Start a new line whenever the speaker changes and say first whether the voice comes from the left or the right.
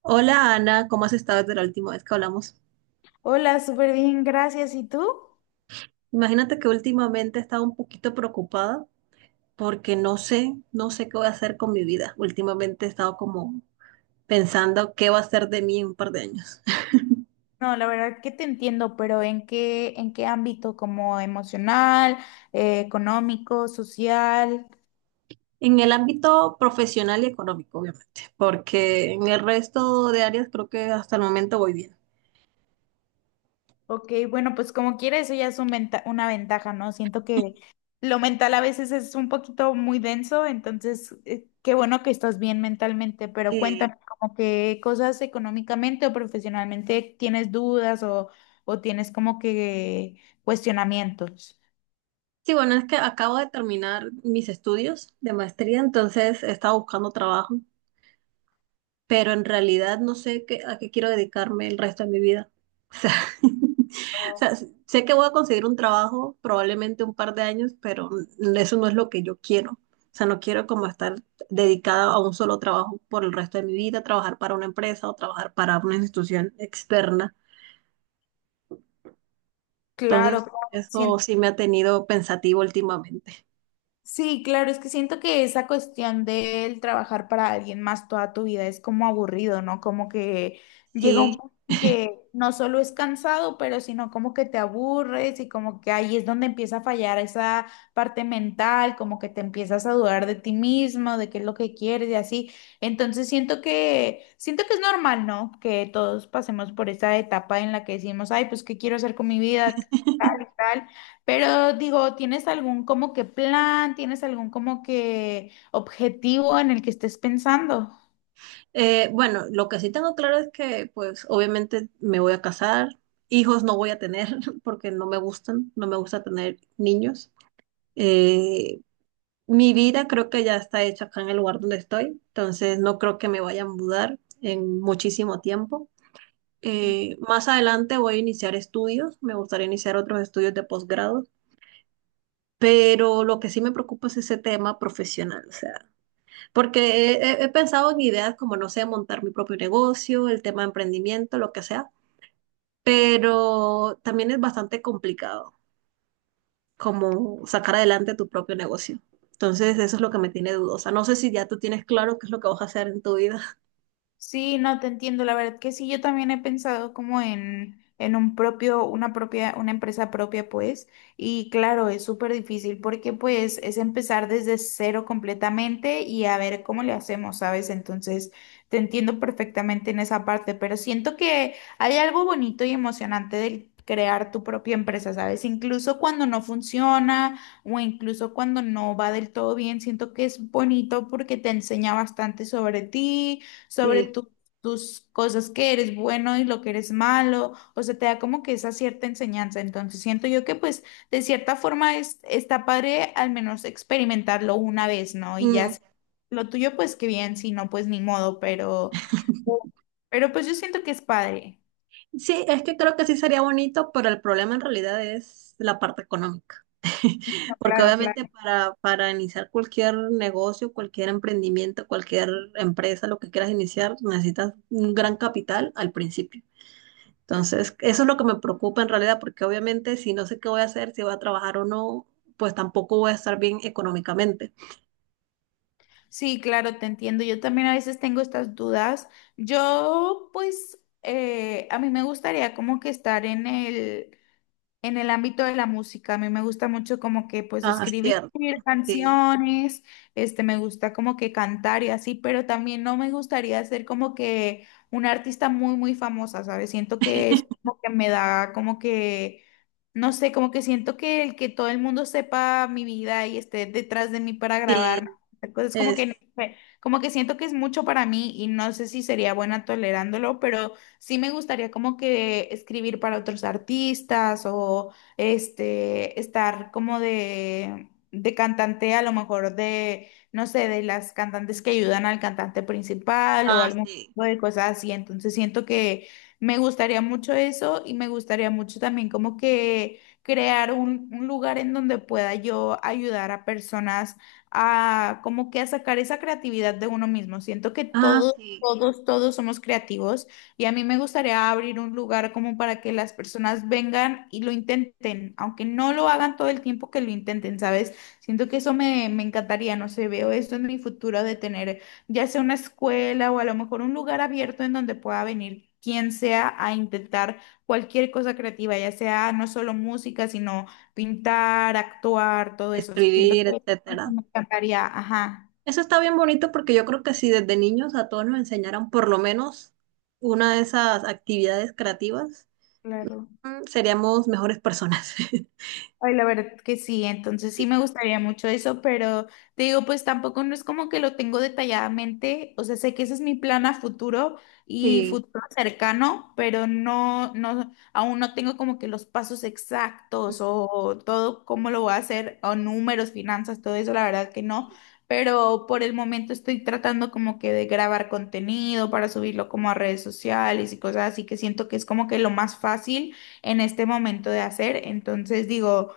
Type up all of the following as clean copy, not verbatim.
right: Hola, Ana, ¿cómo has estado desde la última vez que hablamos?
left: Hola, súper bien, gracias. ¿Y tú?
right: Imagínate que últimamente he estado un poquito preocupada porque no sé qué voy a hacer con mi vida. Últimamente he estado como pensando qué va a ser de mí en un par de años.
left: No, la verdad que te entiendo, pero en qué ámbito? ¿Como emocional, económico, social?
right: En el ámbito profesional y económico, obviamente, porque en el resto de áreas creo que hasta el momento voy bien.
left: Ok, bueno, pues como quiera, eso ya es una ventaja, ¿no? Siento que lo mental a veces es un poquito muy denso, entonces qué bueno que estás bien mentalmente, pero
right: Y
left: cuéntame, como que cosas económicamente o profesionalmente tienes dudas, o tienes como que cuestionamientos.
right: sí, bueno, es que acabo de terminar mis estudios de maestría, entonces he estado buscando trabajo, pero en realidad no sé qué, a qué quiero dedicarme el resto de mi vida. O sea,
left: Oh.
right: o sea, sé que voy a conseguir un trabajo, probablemente un par de años, pero eso no es lo que yo quiero. O sea, no quiero como estar dedicada a un solo trabajo por el resto de mi vida, trabajar para una empresa o trabajar para una institución externa.
left: Claro,
right: Entonces,
left: claro,
right: eso
left: siento
right: sí me ha tenido pensativo últimamente.
left: sí, claro, es que siento que esa cuestión del trabajar para alguien más toda tu vida es como aburrido, ¿no? Como que llega un
right: Sí.
left: punto en que no solo es cansado, pero sino como que te aburres y como que ahí es donde empieza a fallar esa parte mental, como que te empiezas a dudar de ti mismo, de qué es lo que quieres y así. Entonces siento que es normal, ¿no? Que todos pasemos por esa etapa en la que decimos, "Ay, pues qué quiero hacer con mi vida?" tal y tal. Pero digo, ¿tienes algún como que plan? ¿Tienes algún como que objetivo en el que estés pensando?
right: Bueno, lo que sí tengo claro es que, pues, obviamente me voy a casar, hijos no voy a tener porque no me gustan, no me gusta tener niños. Eh, Mi vida creo que ya está hecha acá en el lugar donde estoy, entonces no creo que me vaya a mudar en muchísimo tiempo. Más adelante voy a iniciar estudios, me gustaría iniciar otros estudios de posgrado, pero lo que sí me preocupa es ese tema profesional, o sea. Porque pensado en ideas como, no sé, montar mi propio negocio, el tema de emprendimiento, lo que sea, pero también es bastante complicado como sacar adelante tu propio negocio. Entonces, eso es lo que me tiene dudosa. No sé si ya tú tienes claro qué es lo que vas a hacer en tu vida.
left: Sí, no te entiendo, la verdad que sí, yo también he pensado como en un propio, una propia, una empresa propia, pues, y claro, es súper difícil porque pues es empezar desde cero completamente y a ver cómo le hacemos, ¿sabes? Entonces, te entiendo perfectamente en esa parte, pero siento que hay algo bonito y emocionante del crear tu propia empresa, ¿sabes? Incluso cuando no funciona o incluso cuando no va del todo bien, siento que es bonito porque te enseña bastante sobre ti sobre
right: Sí.
left: tu- tus cosas que eres bueno y lo que eres malo, o sea, te da como que esa cierta enseñanza. Entonces siento yo que pues de cierta forma es, está padre al menos experimentarlo una vez, ¿no? Y ya
right: Mm,
left: si lo tuyo pues qué bien, si no pues ni modo, pero pues yo siento que es padre.
right: sí, es que creo que sí sería bonito, pero el problema en realidad es la parte económica. Porque
left: Claro,
right: obviamente
left: claro.
right: para iniciar cualquier negocio, cualquier emprendimiento, cualquier empresa, lo que quieras iniciar, necesitas un gran capital al principio. Entonces, eso es lo que me preocupa en realidad, porque obviamente si no sé qué voy a hacer, si voy a trabajar o no, pues tampoco voy a estar bien económicamente.
left: Sí, claro, te entiendo. Yo también a veces tengo estas dudas. Yo, pues, a mí me gustaría como que estar en el ámbito de la música, a mí me gusta mucho como que pues
right: Ah,
left: escribir
right: cierto. Sí,
left: canciones, este me gusta como que cantar y así, pero también no me gustaría ser como que una artista muy muy famosa, ¿sabes? Siento que es como que me da como que no sé, como que siento que el que todo el mundo sepa mi vida y esté detrás de mí para
right: sí,
left: grabarme, es como
right: es,
left: que no sé, como que siento que es mucho para mí y no sé si sería buena tolerándolo, pero sí me gustaría como que escribir para otros artistas o este, estar como de cantante a lo mejor de, no sé, de las cantantes que ayudan al cantante principal o
right: ah,
left: algún
right: sí,
left: tipo de cosas así. Entonces siento que me gustaría mucho eso y me gustaría mucho también como que crear un lugar en donde pueda yo ayudar a personas a como que a sacar esa creatividad de uno mismo. Siento que
right: ah, sí,
left: todos somos creativos. Y a mí me gustaría abrir un lugar como para que las personas vengan y lo intenten, aunque no lo hagan todo el tiempo que lo intenten, ¿sabes? Siento que eso me encantaría, no sé, veo esto en mi futuro de tener ya sea una escuela o a lo mejor un lugar abierto en donde pueda venir quien sea a intentar cualquier cosa creativa, ya sea no solo música, sino pintar, actuar, todo eso. Siento
right: escribir,
left: que
right: etcétera.
left: me encantaría, ajá,
right: Eso está bien bonito porque yo creo que si desde niños a todos nos enseñaran por lo menos una de esas actividades creativas,
left: claro.
right: mm, seríamos mejores personas.
left: Ay, la verdad que sí, entonces sí me gustaría mucho eso, pero te digo, pues tampoco no es como que lo tengo detalladamente, o sea, sé que ese es mi plan a futuro y
right: Sí.
left: futuro cercano, pero aún no tengo como que los pasos exactos
right: Mm.
left: o todo cómo lo voy a hacer, o números, finanzas, todo eso, la verdad que no, pero por el momento estoy tratando como que de grabar contenido para subirlo como a redes sociales y cosas así que siento que es como que lo más fácil en este momento de hacer, entonces digo...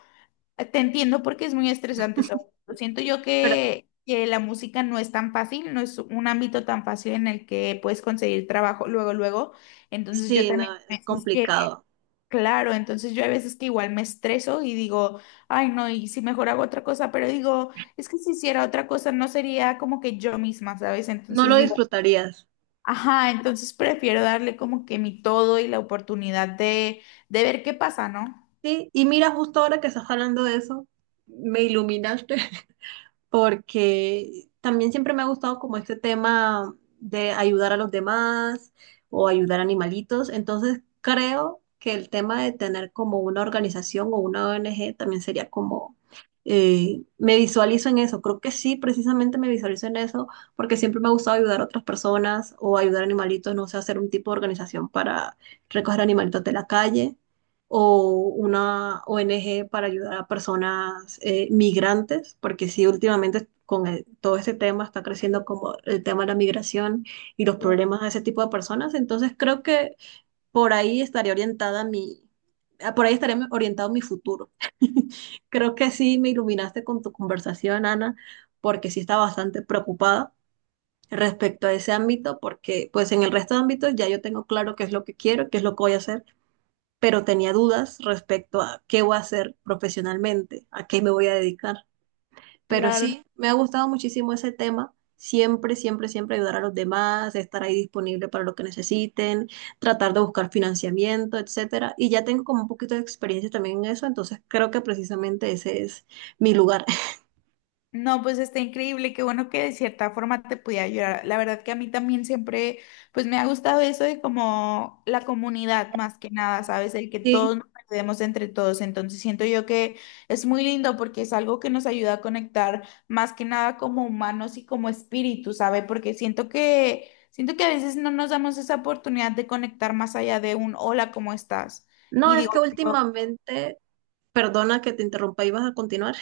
left: Te entiendo porque es muy estresante. Siento yo
right: Pero
left: que la música no es tan fácil, no es un ámbito tan fácil en el que puedes conseguir trabajo luego, luego. Entonces yo
right: sí, no,
left: también a
right: es
left: veces que,
right: complicado.
left: claro, entonces yo a veces que igual me estreso y digo, ay no, y si mejor hago otra cosa, pero digo, es que si hiciera otra cosa no sería como que yo misma, ¿sabes?
right: No
left: Entonces
right: lo
left: digo,
right: disfrutarías.
left: ajá, entonces prefiero darle como que mi todo y la oportunidad de ver qué pasa, ¿no?
right: Sí, y mira, justo ahora que estás hablando de eso, me iluminaste. Porque también siempre me ha gustado como este tema de ayudar a los demás o ayudar a animalitos. Entonces creo que el tema de tener como una organización o una ONG también sería como, me visualizo en eso, creo que sí, precisamente me visualizo en eso, porque siempre me ha gustado ayudar a otras personas o ayudar a animalitos, no sé, hacer un tipo de organización para recoger animalitos de la calle o una ONG para ayudar a personas migrantes, porque sí, últimamente todo este tema está creciendo como el tema de la migración y los problemas de ese tipo de personas, entonces creo que por ahí estaría orientada mi, por ahí estaría orientado mi futuro. Creo que sí me iluminaste con tu conversación, Ana, porque sí está bastante preocupada respecto a ese ámbito, porque pues en el resto de ámbitos ya yo tengo claro qué es lo que quiero, qué es lo que voy a hacer, pero tenía dudas respecto a qué voy a hacer profesionalmente, a qué me voy a dedicar. Pero
left: Claro,
right: sí, me ha gustado muchísimo ese tema. Siempre, siempre, siempre ayudar a los demás, estar ahí disponible para lo que necesiten, tratar de buscar financiamiento, etcétera. Y ya tengo como un poquito de experiencia también en eso, entonces creo que precisamente ese es mi lugar.
left: no, pues está increíble, qué bueno que de cierta forma te pude ayudar. La verdad que a mí también siempre, pues me ha gustado eso de como la comunidad más que nada, ¿sabes? El que
right: Sí.
left: todos nos ayudemos entre todos. Entonces siento yo que es muy lindo porque es algo que nos ayuda a conectar más que nada como humanos y como espíritu, ¿sabes? Porque siento que a veces no nos damos esa oportunidad de conectar más allá de un hola, ¿cómo estás?
right: No,
left: Y
right: es que
left: digo,
right: últimamente, perdona que te interrumpa, ibas a continuar.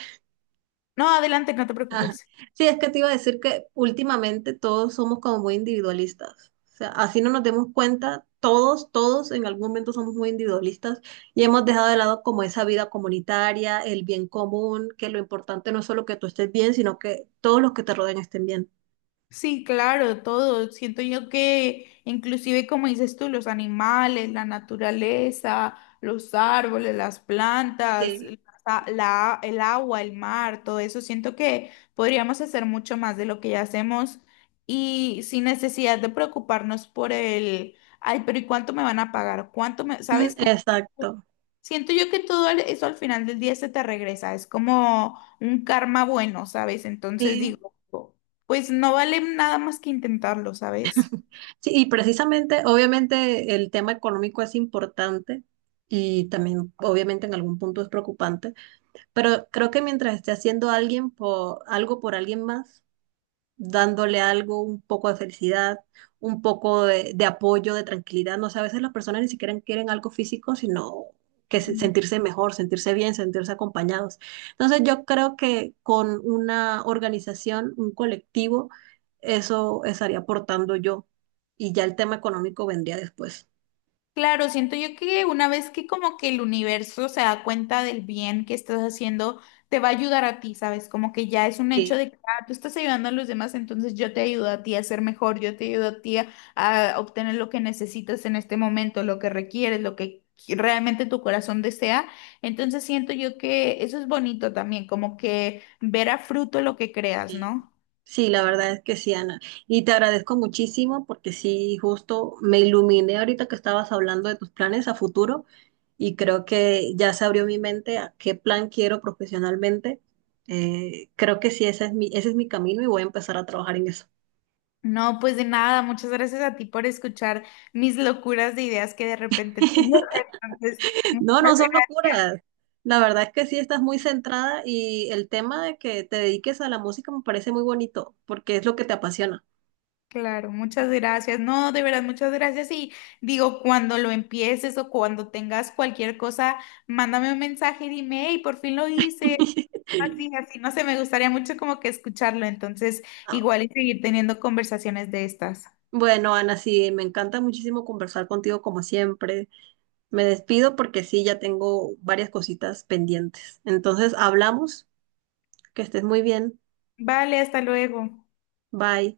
left: no, adelante, no te
right: Ajá.
left: preocupes.
right: Sí, es que te iba a decir que últimamente todos somos como muy individualistas. O sea, así no nos demos cuenta, todos en algún momento somos muy individualistas y hemos dejado de lado como esa vida comunitaria, el bien común, que lo importante no es solo que tú estés bien, sino que todos los que te rodean estén bien.
left: Sí, claro, todo. Siento yo que inclusive como dices tú, los animales, la naturaleza, los árboles, las plantas,
right: Sí.
left: el agua, el mar, todo eso, siento que podríamos hacer mucho más de lo que ya hacemos y sin necesidad de preocuparnos por el, ay, pero ¿y cuánto me van a pagar? ¿Cuánto me,
right: Mm,
left: sabes cómo?
right: exacto.
left: Siento yo que eso al final del día se te regresa, es como un karma bueno, ¿sabes? Entonces
right: Sí.
left: digo, pues no vale nada más que intentarlo, ¿sabes?
right: Sí, y precisamente, obviamente, el tema económico es importante, y también, obviamente, en algún punto es preocupante. Pero creo que mientras esté haciendo alguien por, algo por alguien más, dándole algo, un poco de felicidad, un poco de apoyo, de tranquilidad, no sé, a veces las personas ni siquiera quieren algo físico, sino sentirse mejor, sentirse bien, sentirse acompañados. Entonces yo creo que con una organización, un colectivo, eso estaría aportando yo. Y ya el tema económico vendría después.
left: Claro, siento yo que una vez que como que el universo se da cuenta del bien que estás haciendo, te va a ayudar a ti, ¿sabes? Como que ya es un hecho
right: Sí,
left: de que ah, tú estás ayudando a los demás, entonces yo te ayudo a ti a ser mejor, yo te ayudo a ti a obtener lo que necesitas en este momento, lo que requieres, realmente tu corazón desea. Entonces siento yo que eso es bonito también, como que ver a fruto lo que creas,
right: sí.
left: ¿no?
right: Sí, la verdad es que sí, Ana. Y te agradezco muchísimo porque sí, justo me iluminé ahorita que estabas hablando de tus planes a futuro y creo que ya se abrió mi mente a qué plan quiero profesionalmente. Creo que sí, ese es mi camino y voy a empezar a trabajar en eso.
left: No, pues de nada, muchas gracias a ti por escuchar mis locuras de ideas que de repente tengo. Entonces, muchas
right: No, no son
left: gracias.
right: locuras. La verdad es que sí estás muy centrada y el tema de que te dediques a la música me parece muy bonito porque es lo que te apasiona.
left: Claro, muchas gracias. No, de verdad, muchas gracias. Y digo, cuando lo empieces o cuando tengas cualquier cosa, mándame un mensaje, dime, hey, por fin lo hice. Así, así, no sé, me gustaría mucho como que escucharlo. Entonces, igual y seguir teniendo conversaciones de estas.
right: Bueno, Ana, sí, me encanta muchísimo conversar contigo como siempre. Me despido porque sí, ya tengo varias cositas pendientes. Entonces, hablamos, que estés muy bien.
left: Vale, hasta luego.
right: Bye.